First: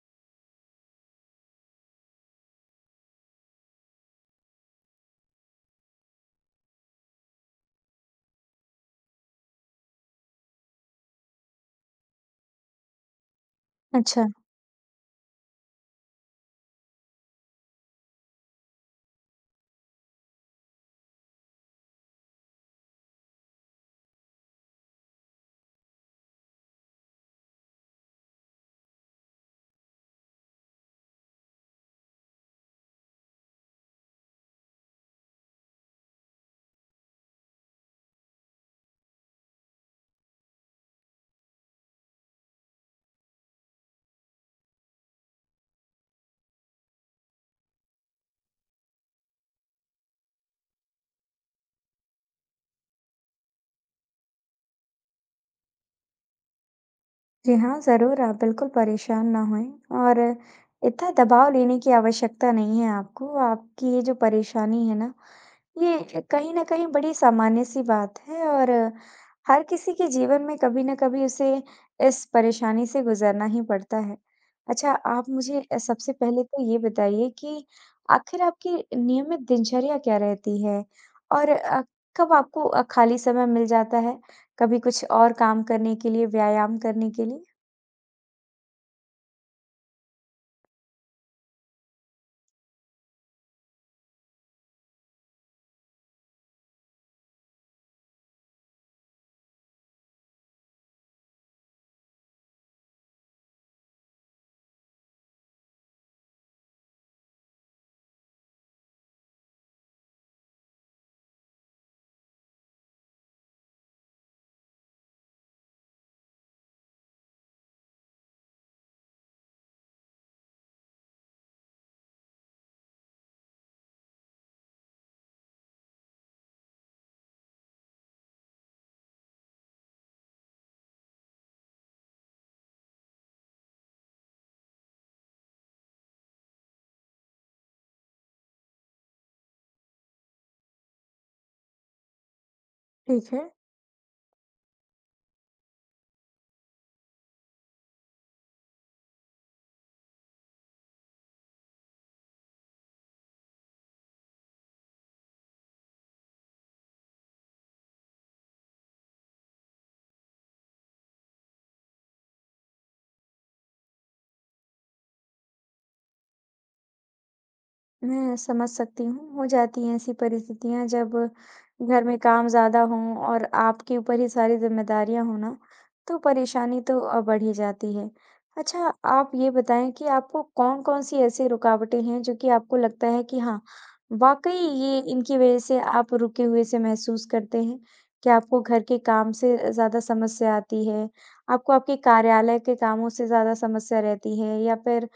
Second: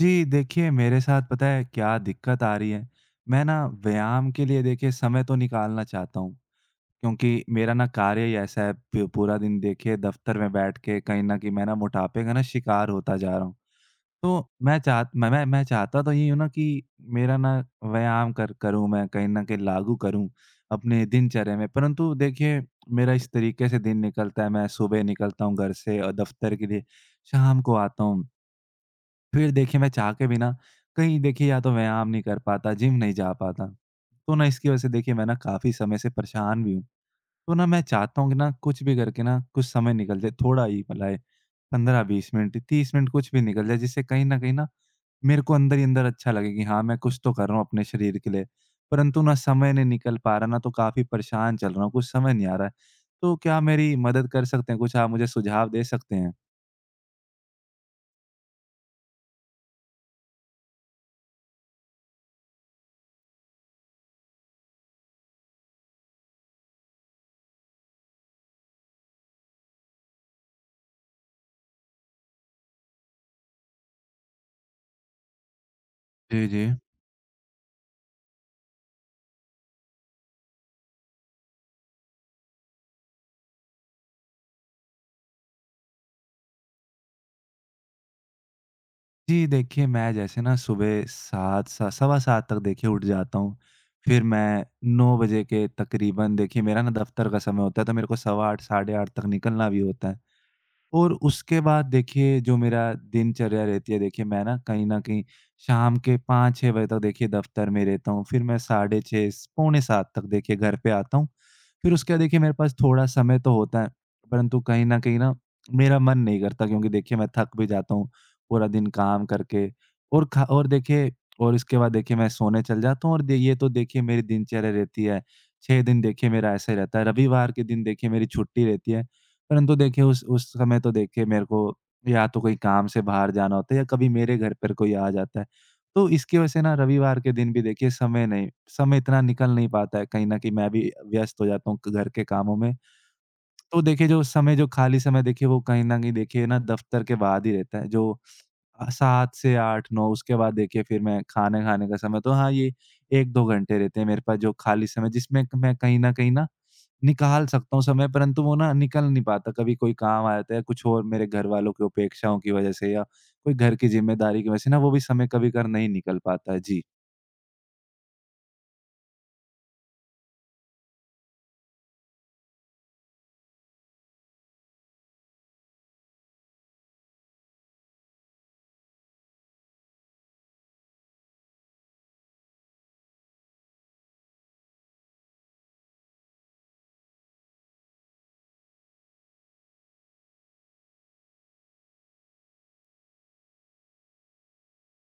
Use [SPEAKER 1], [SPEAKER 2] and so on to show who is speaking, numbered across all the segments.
[SPEAKER 1] जी, देखिए मेरे साथ पता है क्या दिक्कत आ रही है? मैं ना व्यायाम के लिए देखिए समय तो निकालना चाहता हूँ, क्योंकि मेरा ना कार्य ही ऐसा है, प पूरा दिन देखिए दफ़्तर में बैठ के कहीं न कहीं मैं ना मोटापे का ना शिकार होता जा रहा हूँ।
[SPEAKER 2] अच्छा,
[SPEAKER 1] तो मैं चाहता तो यही हूँ ना कि मेरा ना व्यायाम कर करूँ मैं, कहीं न कहीं लागू करूँ अपने दिनचर्या में। परंतु देखिए मेरा इस तरीके से दिन निकलता है, मैं सुबह निकलता हूँ घर से और दफ़्तर के लिए, शाम को आता हूँ। फिर देखिए मैं चाह के भी ना कहीं देखिए या तो व्यायाम नहीं कर पाता, जिम नहीं जा पाता। तो ना इसकी वजह से देखिए मैं ना काफ़ी समय से परेशान भी हूँ। तो ना मैं चाहता हूँ कि ना कुछ भी करके ना कुछ समय निकल जाए, थोड़ा ही भला है, 15-20 मिनट, 30 मिनट कुछ भी निकल जाए, जिससे कहीं न कहीं ना मेरे को अंदर ही अंदर अच्छा लगे कि हाँ, मैं कुछ तो कर रहा हूँ अपने शरीर के लिए। परंतु ना समय नहीं निकल पा रहा, ना तो काफ़ी परेशान चल रहा हूँ, कुछ समझ नहीं आ रहा है। तो क्या आप मेरी मदद कर सकते हैं? कुछ आप मुझे सुझाव दे सकते हैं?
[SPEAKER 2] जी हाँ, ज़रूर आप बिल्कुल परेशान ना होएँ और इतना दबाव लेने की आवश्यकता नहीं है आपको। आपकी ये जो परेशानी है ना, ये कहीं न कहीं बड़ी सामान्य-सी बात है और हर किसी के जीवन में कभी न कभी उसे इस परेशानी से गुज़रना ही पड़ता है। अच्छा, आप मुझे सबसे पहले
[SPEAKER 1] जी, जी।
[SPEAKER 2] तो ये बताइए कि आखिर आपकी नियमित दिनचर्या क्या रहती है? और कब आपको खाली समय मिल जाता है? कभी कुछ और काम करने के लिए, व्यायाम करने के लिए?
[SPEAKER 1] जी, देखिए मैं जैसे ना सुबह 7, सा सवा 7 तक देखिए उठ जाता हूँ। फिर मैं 9 बजे के तकरीबन देखिए मेरा ना दफ़्तर का समय होता है, तो मेरे को सवा 8, साढ़े 8 तक निकलना भी होता है। और उसके बाद देखिए जो मेरा दिनचर्या रहती है, देखिए मैं ना कहीं न कहीं शाम के 5-6 बजे तक देखिए दफ़्तर में रहता हूँ। फिर मैं साढ़े 6, पौने 7 तक देखिए घर पे आता हूँ। फिर उसके बाद देखिए मेरे पास थोड़ा समय तो होता है, परंतु कहीं न कहीं ना मेरा मन नहीं करता, क्योंकि देखिए मैं थक भी जाता हूँ, पूरा दिन काम करके, और खा और देखिए, और इसके बाद देखिए मैं सोने चल जाता हूँ, और दे ये तो देखिए मेरी दिनचर्या रहती है। 6 दिन देखिए मेरा ऐसे रहता है, रविवार के दिन देखिए मेरी छुट्टी रहती है। परंतु देखिए उस समय तो देखिए मेरे को या तो कोई काम से बाहर जाना होता है, या कभी मेरे घर पर कोई आ जाता है। तो इसकी वजह से ना रविवार के दिन भी देखिए समय इतना निकल नहीं पाता है। कहीं न कहीं मैं भी व्यस्त हो जाता हूँ घर के कामों में।
[SPEAKER 2] ठीक है।
[SPEAKER 1] तो देखिए जो समय, जो खाली समय देखिए वो कहीं न कहीं देखिए ना दफ़्तर के बाद ही रहता है, जो 7 से 8-9, उसके बाद देखिए फिर मैं खाना खाने का समय, तो हाँ, ये 1-2 घंटे रहते हैं मेरे पास जो खाली समय, जिसमें क मैं कहीं न कहीं ना निकाल सकता हूँ समय, परंतु वो ना निकल नहीं पाता। कभी कोई काम आ जाता है, या कुछ और मेरे घरवालों की अपेक्षाओं की वज़ह से, या कोई घर की ज़िम्मेदारी की वज़ह से ना वो भी समय कभी-कभार नहीं निकल पाता है। जी।
[SPEAKER 2] मैं समझ सकती हूँ, हो जाती हैं ऐसी परिस्थितियाँ जब घर में काम ज़्यादा हों और आपके ऊपर ही सारी ज़िम्मेदारियाँ हों ना, तो परेशानी तो बढ़ ही जाती है। अच्छा, आप ये बताएँ कि आपको कौन-कौन सी ऐसी रुकावटें हैं जो कि आपको लगता है कि हाँ, वाक़ई ये इनकी वज़ह से आप रुके हुए से महसूस करते हैं? क्या आपको घर के काम से ज़्यादा समस्या आती है? आपको आपके कार्यालय के कामों से ज़्यादा समस्या रहती है या फिर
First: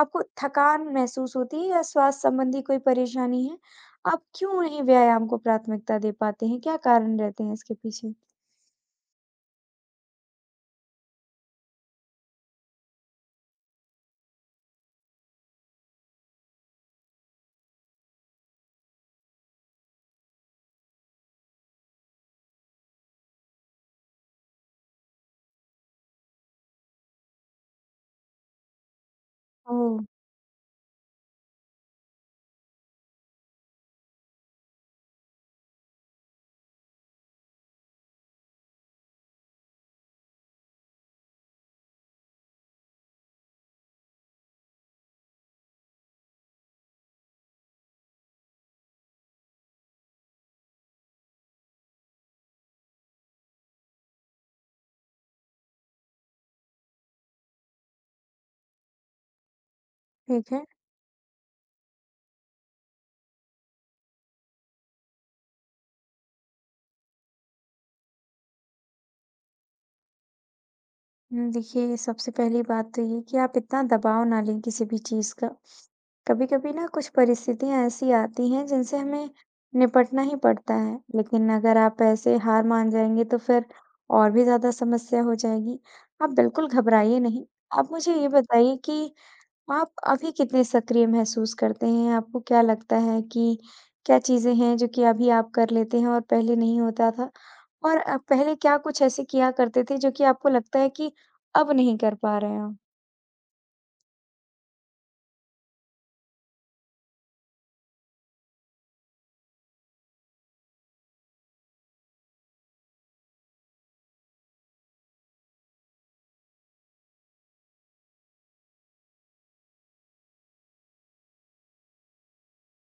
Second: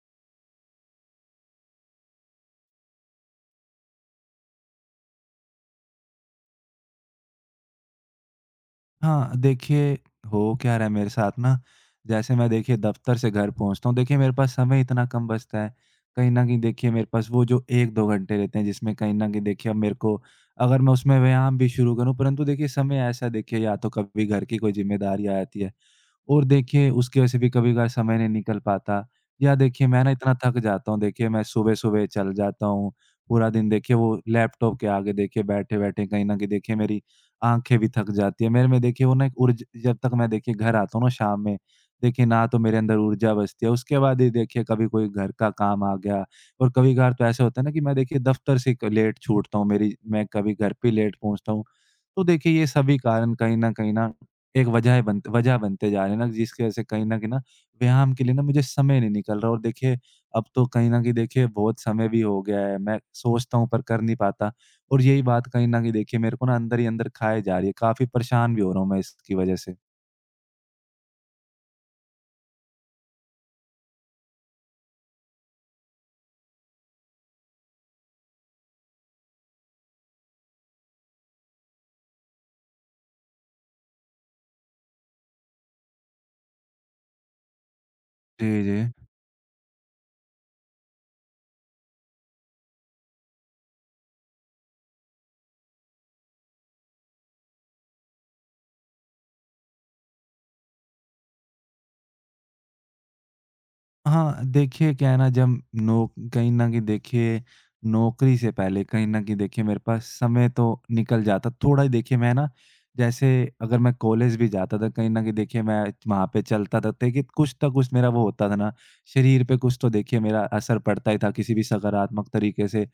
[SPEAKER 2] आपको थकान महसूस होती है या स्वास्थ्य संबंधी कोई परेशानी है? आप क्यों नहीं व्यायाम को प्राथमिकता दे पाते हैं? क्या कारण रहते हैं इसके पीछे?
[SPEAKER 1] हाँ, देखिए हो क्या रहा है मेरे साथ ना, जैसे मैं देखिए दफ़्तर से घर पहुँचता हूँ, देखिए मेरे पास समय इतना कम बचता है। कहीं न कहीं देखिए मेरे पास वो जो 1-2 घंटे रहते हैं, जिसमें कहीं न कहीं देखिए अब मेरे को, अगर मैं उसमें व्यायाम भी शुरू करूँ, परंतु देखिए समय ऐसा है देखिए, या तो कभी घर की कोई ज़िम्मेदारी आ जाती है और देखिए उसकी वजह से भी कभी-कभार समय नहीं निकल पाता, या देखिए
[SPEAKER 2] ओह!
[SPEAKER 1] मैं ना इतना थक जाता हूँ, देखिए मैं सुबह-सुबह चल जाता हूँ, पूरा दिन देखिए वो लैपटॉप के आगे देखिए बैठे-बैठे कहीं न कहीं देखिए मेरी आँखें भी थक जाती हैं। मेरे में देखिए वो ना एक ऊर्ज जब तक मैं देखिए घर आता हूँ ना शाम में, देखिए ना तो मेरे अंदर ऊर्जा बचती है, उसके बाद ही देखिए कभी कोई घर का काम आ गया, और कभी-कभार तो ऐसा होता है ना कि मैं देखिए दफ़्तर से क लेट छूटता हूँ, मेरी मैं कभी घर पे लेट पहुँचता हूँ। तो देखिए ये सभी कारण कहीं न कहीं ना एक वजह बनते जा रहे हैं ना, जिसकी वजह से कहीं न कहीं ना व्यायाम के लिए ना मुझे समय नहीं निकल रहा। और देखिए अब
[SPEAKER 2] ठीक है।
[SPEAKER 1] तो कहीं न कहीं देखिए बहुत समय भी हो गया है। मैं सोचता हूँ पर कर नहीं पाता, और यही बात कहीं न कहीं देखिए मेरे को ना अंदर ही अंदर खाए जा रही है। काफ़ी परेशान भी हो रहा हूँ मैं इसकी वजह से।
[SPEAKER 2] हुँ, देखिए सबसे पहली बात तो ये कि आप इतना दबाव ना लें किसी भी चीज़ का। कभी-कभी ना कुछ परिस्थितियाँ ऐसी आती हैं जिनसे हमें निपटना ही पड़ता है, लेकिन अगर आप ऐसे हार मान जाएँगे तो फिर और भी ज़्यादा समस्या हो जाएगी। आप बिल्कुल घबराइए नहीं। आप मुझे ये
[SPEAKER 1] जी,
[SPEAKER 2] बताइए
[SPEAKER 1] जी।
[SPEAKER 2] कि आप अभी कितने सक्रिय महसूस करते हैं? आपको क्या लगता है कि क्या चीज़ें हैं जो कि अभी आप कर लेते हैं और पहले नहीं होता था? और पहले क्या कुछ ऐसे किया करते थे जो कि आपको लगता है कि अब नहीं कर पा रहे हैं आप?
[SPEAKER 1] हाँ, देखिए क्या है ना, जब नो कहीं न कहीं देखिए नौकरी से पहले कहीं न कहीं देखिए मेरे पास समय तो निकल जाता। थोड़ा ही देखिए मैं ना जैसे, अगर मैं कॉलेज भी जाता था, कहीं न कहीं देखिए मैं वहाँ पे चलता था, देखिए कुछ ना कुछ मेरा वो होता था ना, शरीर पे कुछ तो देखिए मेरा असर पड़ता ही था किसी भी सकारात्मक तरीके से।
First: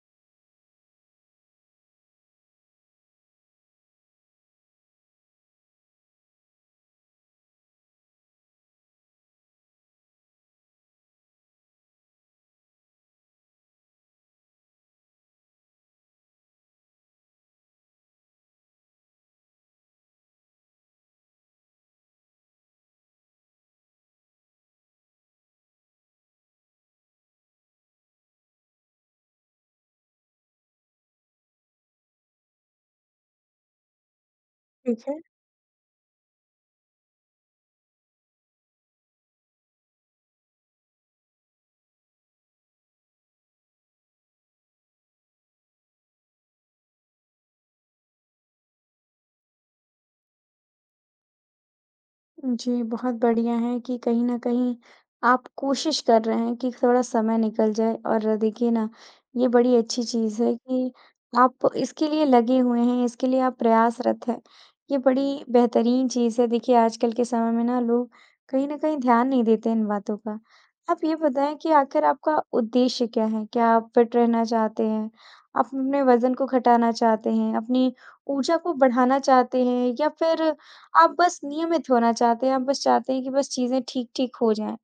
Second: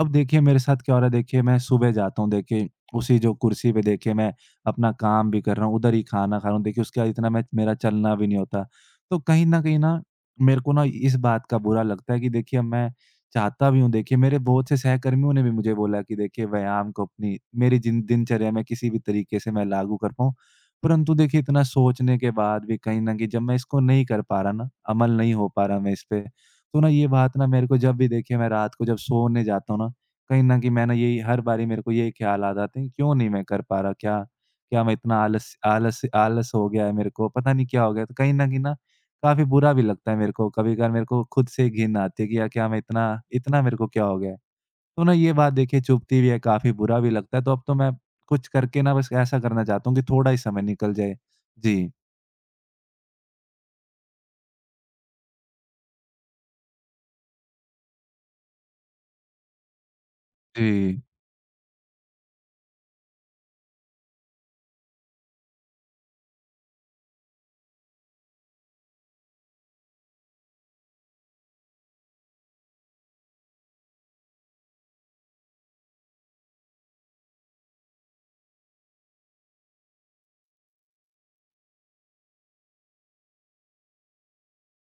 [SPEAKER 1] अब देखिए मेरे साथ क्या हो रहा है, देखिए मैं सुबह जाता हूँ देखिए उसी जो कुर्सी पे देखिए मैं अपना काम भी कर रहा हूँ, उधर ही खाना खा रहा हूँ, देखिए उसके बाद इतना, मैं मेरा चलना भी नहीं होता, तो कहीं ना मेरे को ना इस बात का बुरा लगता है कि देखिए अब मैं चाहता भी हूँ, देखिए मेरे बहुत से सहकर्मियों ने भी मुझे बोला कि देखिए व्यायाम को अपनी, मेरी जिन दिनचर्या में किसी भी तरीके से मैं लागू कर पाऊँ, परंतु देखिए इतना सोचने के बाद भी कहीं ना कहीं जब मैं इसको नहीं कर पा रहा ना, अमल नहीं हो पा रहा मैं इस पे, तो ना ये बात ना मेरे को, जब भी देखिए मैं रात को जब सोने जाता हूँ ना, कहीं न कहीं मैं ना यही हर बारी मेरे को यही ख़्याल आ जाते हैं, क्यों नहीं मैं कर पा रहा? क्या, क्या मैं
[SPEAKER 2] ठीक
[SPEAKER 1] इतना
[SPEAKER 2] है।
[SPEAKER 1] आलस आलस आलस हो गया है मेरे को, पता नहीं क्या हो गया? तो कहीं न कहीं ना काफ़ी बुरा भी लगता है मेरे को, कभी-कभार मेरे को खुद से ही घिन आती है कि यार, क्या मैं इतना इतना मेरे को क्या हो गया है? तो ना ये बात देखिए चुभती भी है, काफ़ी बुरा भी लगता है, तो अब तो मैं कुछ करके ना बस ऐसा करना चाहता हूँ कि थोड़ा ही समय निकल जाए। जी।
[SPEAKER 2] जी, बहुत बढ़िया है कि कहीं न कहीं आप कोशिश कर रहे हैं कि थोड़ा समय निकल जाए और देखिए ना, ये बड़ी अच्छी चीज़ है कि
[SPEAKER 1] जी।
[SPEAKER 2] आप इसके लिए लगे हुए हैं, इसके लिए आप प्रयासरत हैं। ये बड़ी बेहतरीन चीज़ है, देखिए आजकल के समय में ना लोग कहीं न कहीं ध्यान नहीं देते इन बातों का। आप ये बताएँ कि आखिर आपका उद्देश्य क्या है? क्या आप फिट रहना चाहते हैं? आप अपने वज़न को घटाना चाहते हैं? अपनी ऊर्जा को बढ़ाना चाहते हैं? या फिर आप बस नियमित होना चाहते हैं, आप बस चाहते हैं कि बस चीज़ें ठीक-ठीक हो जाएँ।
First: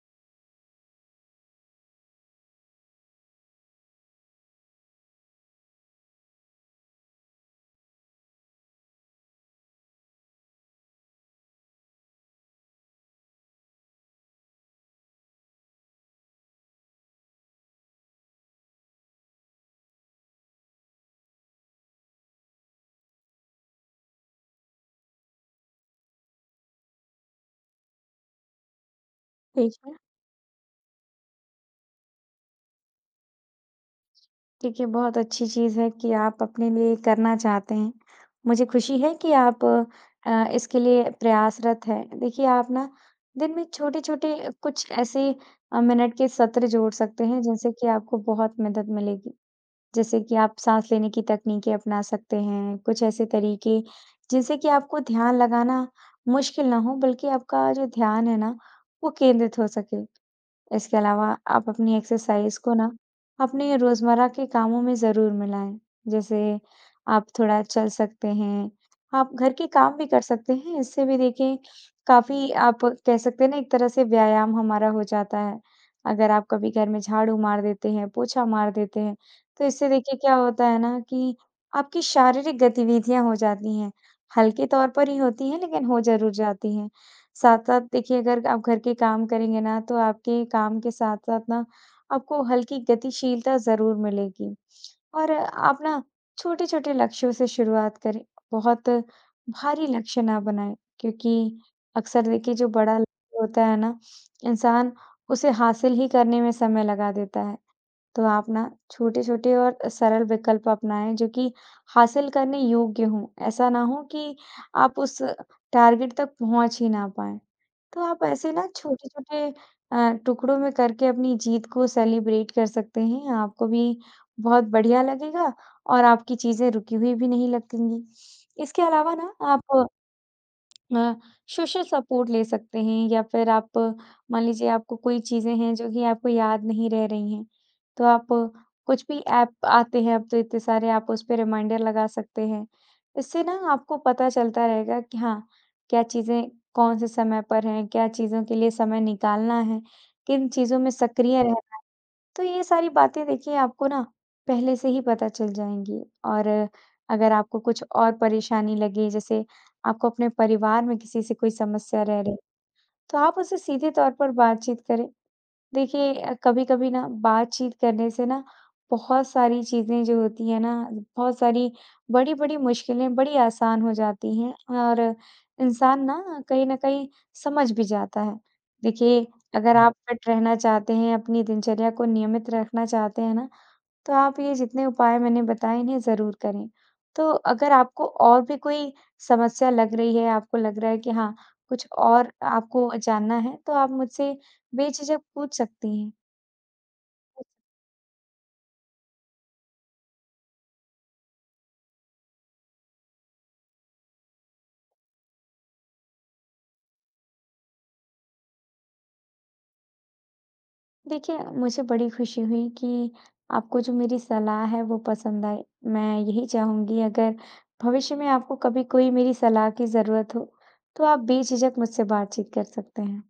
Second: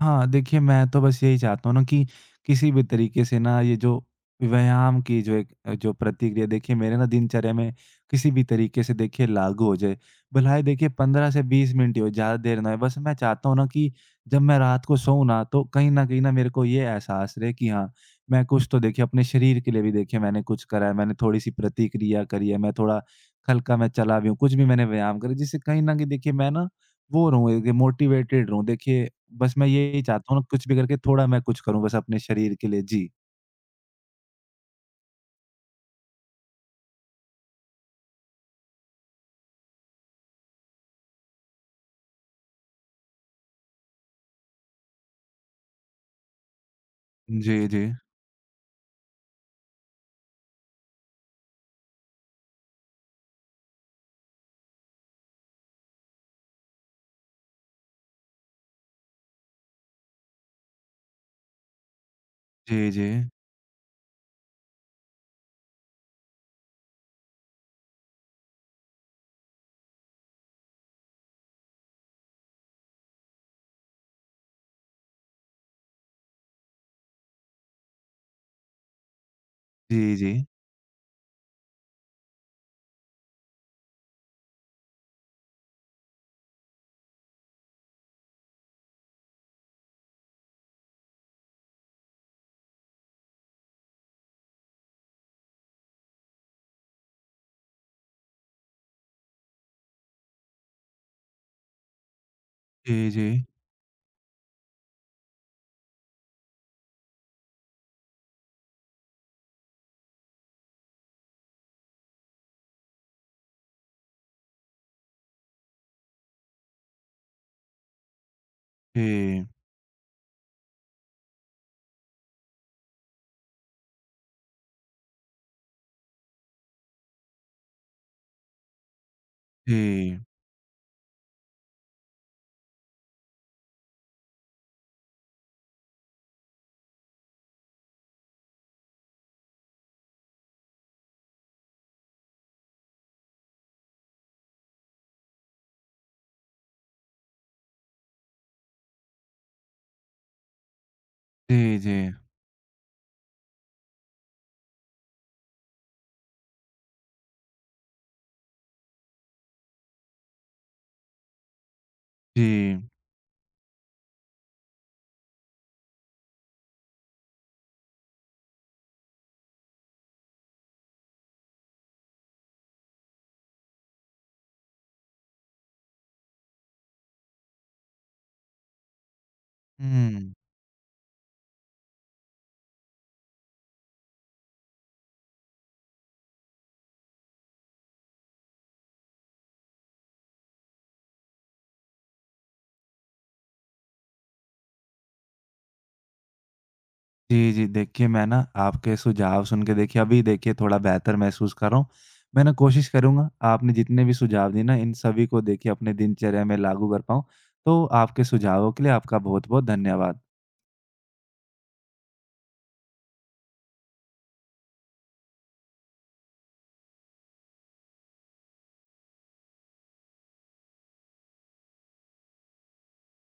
[SPEAKER 1] हाँ, देखिए मैं तो बस यही चाहता हूँ ना कि किसी भी तरीके से ना ये जो व्यायाम की जो एक जो प्रतिक्रिया देखिए मेरे ना दिनचर्या में किसी भी तरीके से देखिए लागू हो जाए। भला देखिए 15 से 20 मिनट ही हो, ज़्यादा देर ना हो। बस मैं चाहता हूँ ना कि जब मैं रात को सोऊँ ना, तो कहीं न कहीं ना मेरे को ये एहसास रहे कि हाँ, मैं कुछ तो देखिए अपने शरीर के लिए भी देखिए मैंने कुछ करा है, मैंने थोड़ी-सी प्रतिक्रिया करी है, मैं थोड़ा हल्का मैं चला भी हूँ, कुछ भी मैंने व्यायाम करे, जिससे कहीं न कहीं देखिए मैं ना वो रहूँ, एक मोटिवेटेड रहूँ। देखिए, बस मैं
[SPEAKER 2] ठीक है।
[SPEAKER 1] यही चाहता हूँ ना, कुछ भी करके थोड़ा मैं कुछ करूँ बस अपने शरीर के लिए। जी।
[SPEAKER 2] देखिए, बहुत अच्छी चीज़ है कि आप अपने लिए करना चाहते हैं। मुझे खुशी है कि आप इसके लिए प्रयासरत हैं। देखिए, आप ना दिन में छोटे-छोटे कुछ ऐसे मिनट के सत्र जोड़ सकते हैं,
[SPEAKER 1] जी,
[SPEAKER 2] जिनसे
[SPEAKER 1] जी।
[SPEAKER 2] कि आपको बहुत मदद मिलेगी। जैसे कि आप साँस लेने की तकनीकें अपना सकते हैं, कुछ ऐसे तरीके जिनसे कि आपको ध्यान लगाना मुश्किल ना हो, बल्कि आपका जो ध्यान है ना, वो केंद्रित हो सके। इसके अलावा आप अपनी एक्सरसाइज को
[SPEAKER 1] जी,
[SPEAKER 2] ना
[SPEAKER 1] जी।
[SPEAKER 2] अपने रोजमर्रा के कामों में जरूर मिलाएं। जैसे आप थोड़ा चल सकते हैं, आप घर के काम भी कर सकते हैं। इससे भी देखिए काफी आप कह सकते हैं ना एक तरह से व्यायाम हमारा हो जाता है। अगर आप कभी घर में झाड़ू मार देते हैं, पोछा मार देते हैं, तो इससे
[SPEAKER 1] जी,
[SPEAKER 2] देखिए
[SPEAKER 1] जी।
[SPEAKER 2] क्या होता है ना कि आपकी शारीरिक गतिविधियां हो जाती हैं। हल्के तौर पर ही होती हैं लेकिन हो जरूर जाती हैं। साथ-साथ देखिए अगर आप घर के काम करेंगे ना, तो आपके काम के साथ-साथ ना आपको हल्की गतिशीलता ज़रूर मिलेगी। और आप ना छोटे-छोटे लक्ष्यों से शुरुआत करें, बहुत भारी लक्ष्य ना बनाएँ क्योंकि अक्सर देखिए जो बड़ा
[SPEAKER 1] जी, जी।
[SPEAKER 2] लक्ष्य होता है ना, इंसान उसे हासिल ही करने में समय लगा देता है। तो आप ना छोटे-छोटे और सरल विकल्प अपनाएँ जो कि हासिल करने योग्य हों। ऐसा ना हो कि आप उस टारगेट तक पहुँच ही ना पाएँ। तो आप ऐसे ना छोटे-छोटे
[SPEAKER 1] जी,
[SPEAKER 2] टुकड़ों में करके अपनी जीत को सेलिब्रेट कर सकते हैं। आपको भी बहुत बढ़िया लगेगा और आपकी चीज़ें रुकी हुई भी नहीं लगेंगी। इसके अलावा ना आप
[SPEAKER 1] जी।
[SPEAKER 2] अ, सोशल सपोर्ट ले सकते हैं या फिर आप मान लीजिए आपको कोई चीज़ें हैं जो कि आपको याद नहीं रह रही हैं, तो आप कुछ भी ऐप आते हैं अब तो इतने सारे आप उस पे रिमाइंडर लगा सकते हैं। इससे ना आपको पता चलता रहेगा कि हाँ, क्या चीज़ें कौन से समय पर हैं, क्या चीज़ों के लिए समय निकालना है, किन चीज़ों में सक्रिय रह
[SPEAKER 1] जी, जी।
[SPEAKER 2] तो ये सारी बातें देखिए आपको ना पहले से ही पता चल जाएँगी और अगर आपको कुछ और परेशानी लगे, जैसे आपको अपने परिवार में किसी से कोई समस्या रह रही,
[SPEAKER 1] जी।
[SPEAKER 2] तो आप उससे सीधे तौर पर बातचीत करें। देखिए कभी-कभी ना बातचीत करने से ना बहुत सारी चीज़ें जो होती हैं ना, बहुत सारी बड़ी-बड़ी मुश्किलें बड़ी आसान हो जाती हैं और इंसान ना कहीं न कहीं समझ भी जाता है। देखिए, अगर हुँ। आप फिट
[SPEAKER 1] हुँ।
[SPEAKER 2] रहना चाहते हैं, अपनी दिनचर्या को नियमित रखना चाहते हैं ना, तो आप ये जितने उपाय मैंने बताए इन्हें ज़रूर करें। तो अगर आपको और भी कोई समस्या लग रही है, आपको लग रहा है कि हाँ, कुछ और आपको जानना है तो आप मुझसे बेझिझक पूछ सकती हैं।
[SPEAKER 1] जी, जी। देखिए, मैं ना आपके सुझाव सुन के देखिए अभी देखिए थोड़ा बेहतर महसूस कर रहा हूँ। मैं ना कोशिश करूँगा आपने जितने भी सुझाव दिए ना इन सभी को देखिए अपने दिनचर्या में लागू कर पाऊँ। तो आपके सुझावों के लिए आपका बहुत-बहुत धन्यवाद।
[SPEAKER 2] देखिए, मुझे बड़ी खुशी हुई कि आपको जो मेरी सलाह है वो पसंद आई। मैं यही चाहूँगी अगर भविष्य में आपको कभी कोई मेरी सलाह की ज़रूरत हो, तो आप बेझिझक मुझसे बातचीत कर सकते हैं।